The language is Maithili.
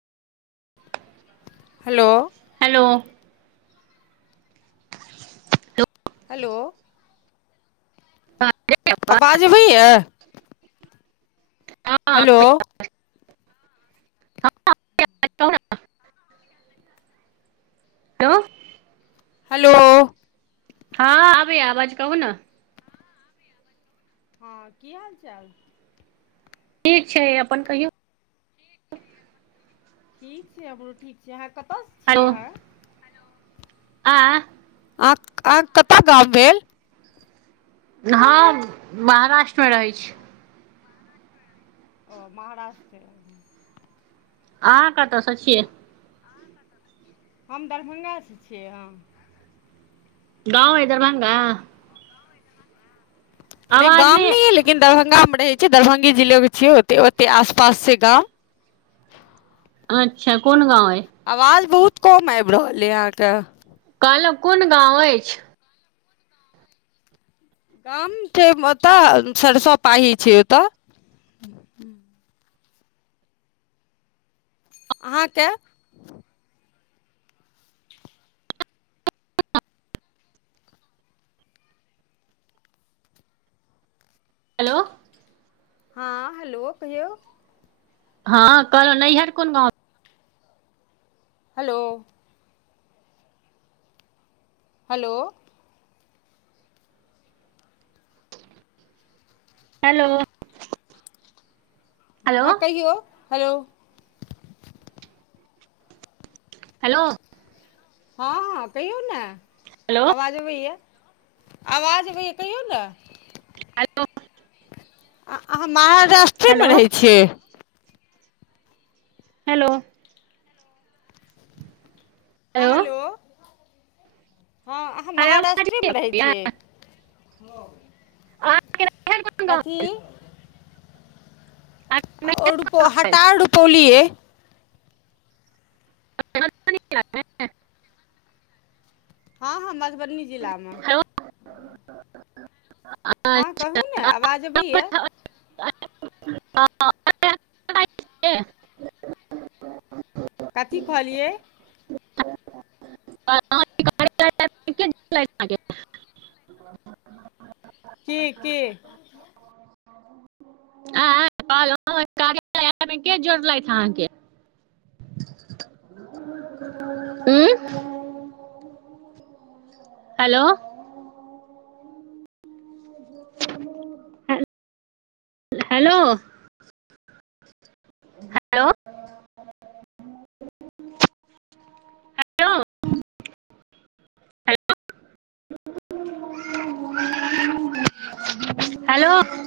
हेलो? Hello hello? हेलो आवाज अबैया? [inaudible] हेलो? [unintelligible] हेलो हलो हँ आबैया आवाज कहू न? हँ की हाल चाल? ठीक छै, अपन कहियौ? ठीक छै हमरो ठीक छै, अहाँ कतऽसँ हेलो छियै अहाँ आ। अहां, अहांक कतय गाम भेल? हम महाराष्ट्रमे रहैत छी। ओ महाराष्ट्र में। अहां कतऽ स छियै? हम दरभंगासँ छियै हम गाँव अइ दरभंगा? नहि गाम नहि अइ, लेकिन दरभंगामे रहैत छियै, दरभंगे जिलो के छियै, ओ ओतेक आसपास छै गाम। अच्छा! कोन गाँव अइ। आवाज बहुत कम आबि रहल अइ अहाँके। कहलहुं कोन गाँव अछि? गाम छै ओतऽ, सरिसब पाही छै ओतऽ। अहाँके? हेलो! हँ, हेलो! कहियौ। हँ, कहलौं नैहर कोन गाँव? हेलो! हेलो! हेलो! हँ कहियौ, हेलो! हेलो! हँ -हँ कहियौ ने, हेलो आवाज अबैया, आवाज अबैया, कहियौ ने। हेल आ अहाँ महाराष्ट्रेमे हेलो रहैत छियै? हेलो! हँ, हेलो! हँ, अहाँ अरे आवाज महाराष्ट्रे नहि मे रहै अबैये? छियै? अहांके गांव कथी [unintelligible] ओ रुपौ, हटार रुपौली अइ। मधुबनी जिला में। [inaudible] हँ- हँ मधुबनी जिलामे। हँ कहू ने, आवाज अबैया। हँ। [inaudible] कथी कहलियए? [unintelligible] के -के। आ, कहलउ कार्या एप के जोड़लै अहाँके? [inaudible] Hello! Hello! Hello! Hello hello!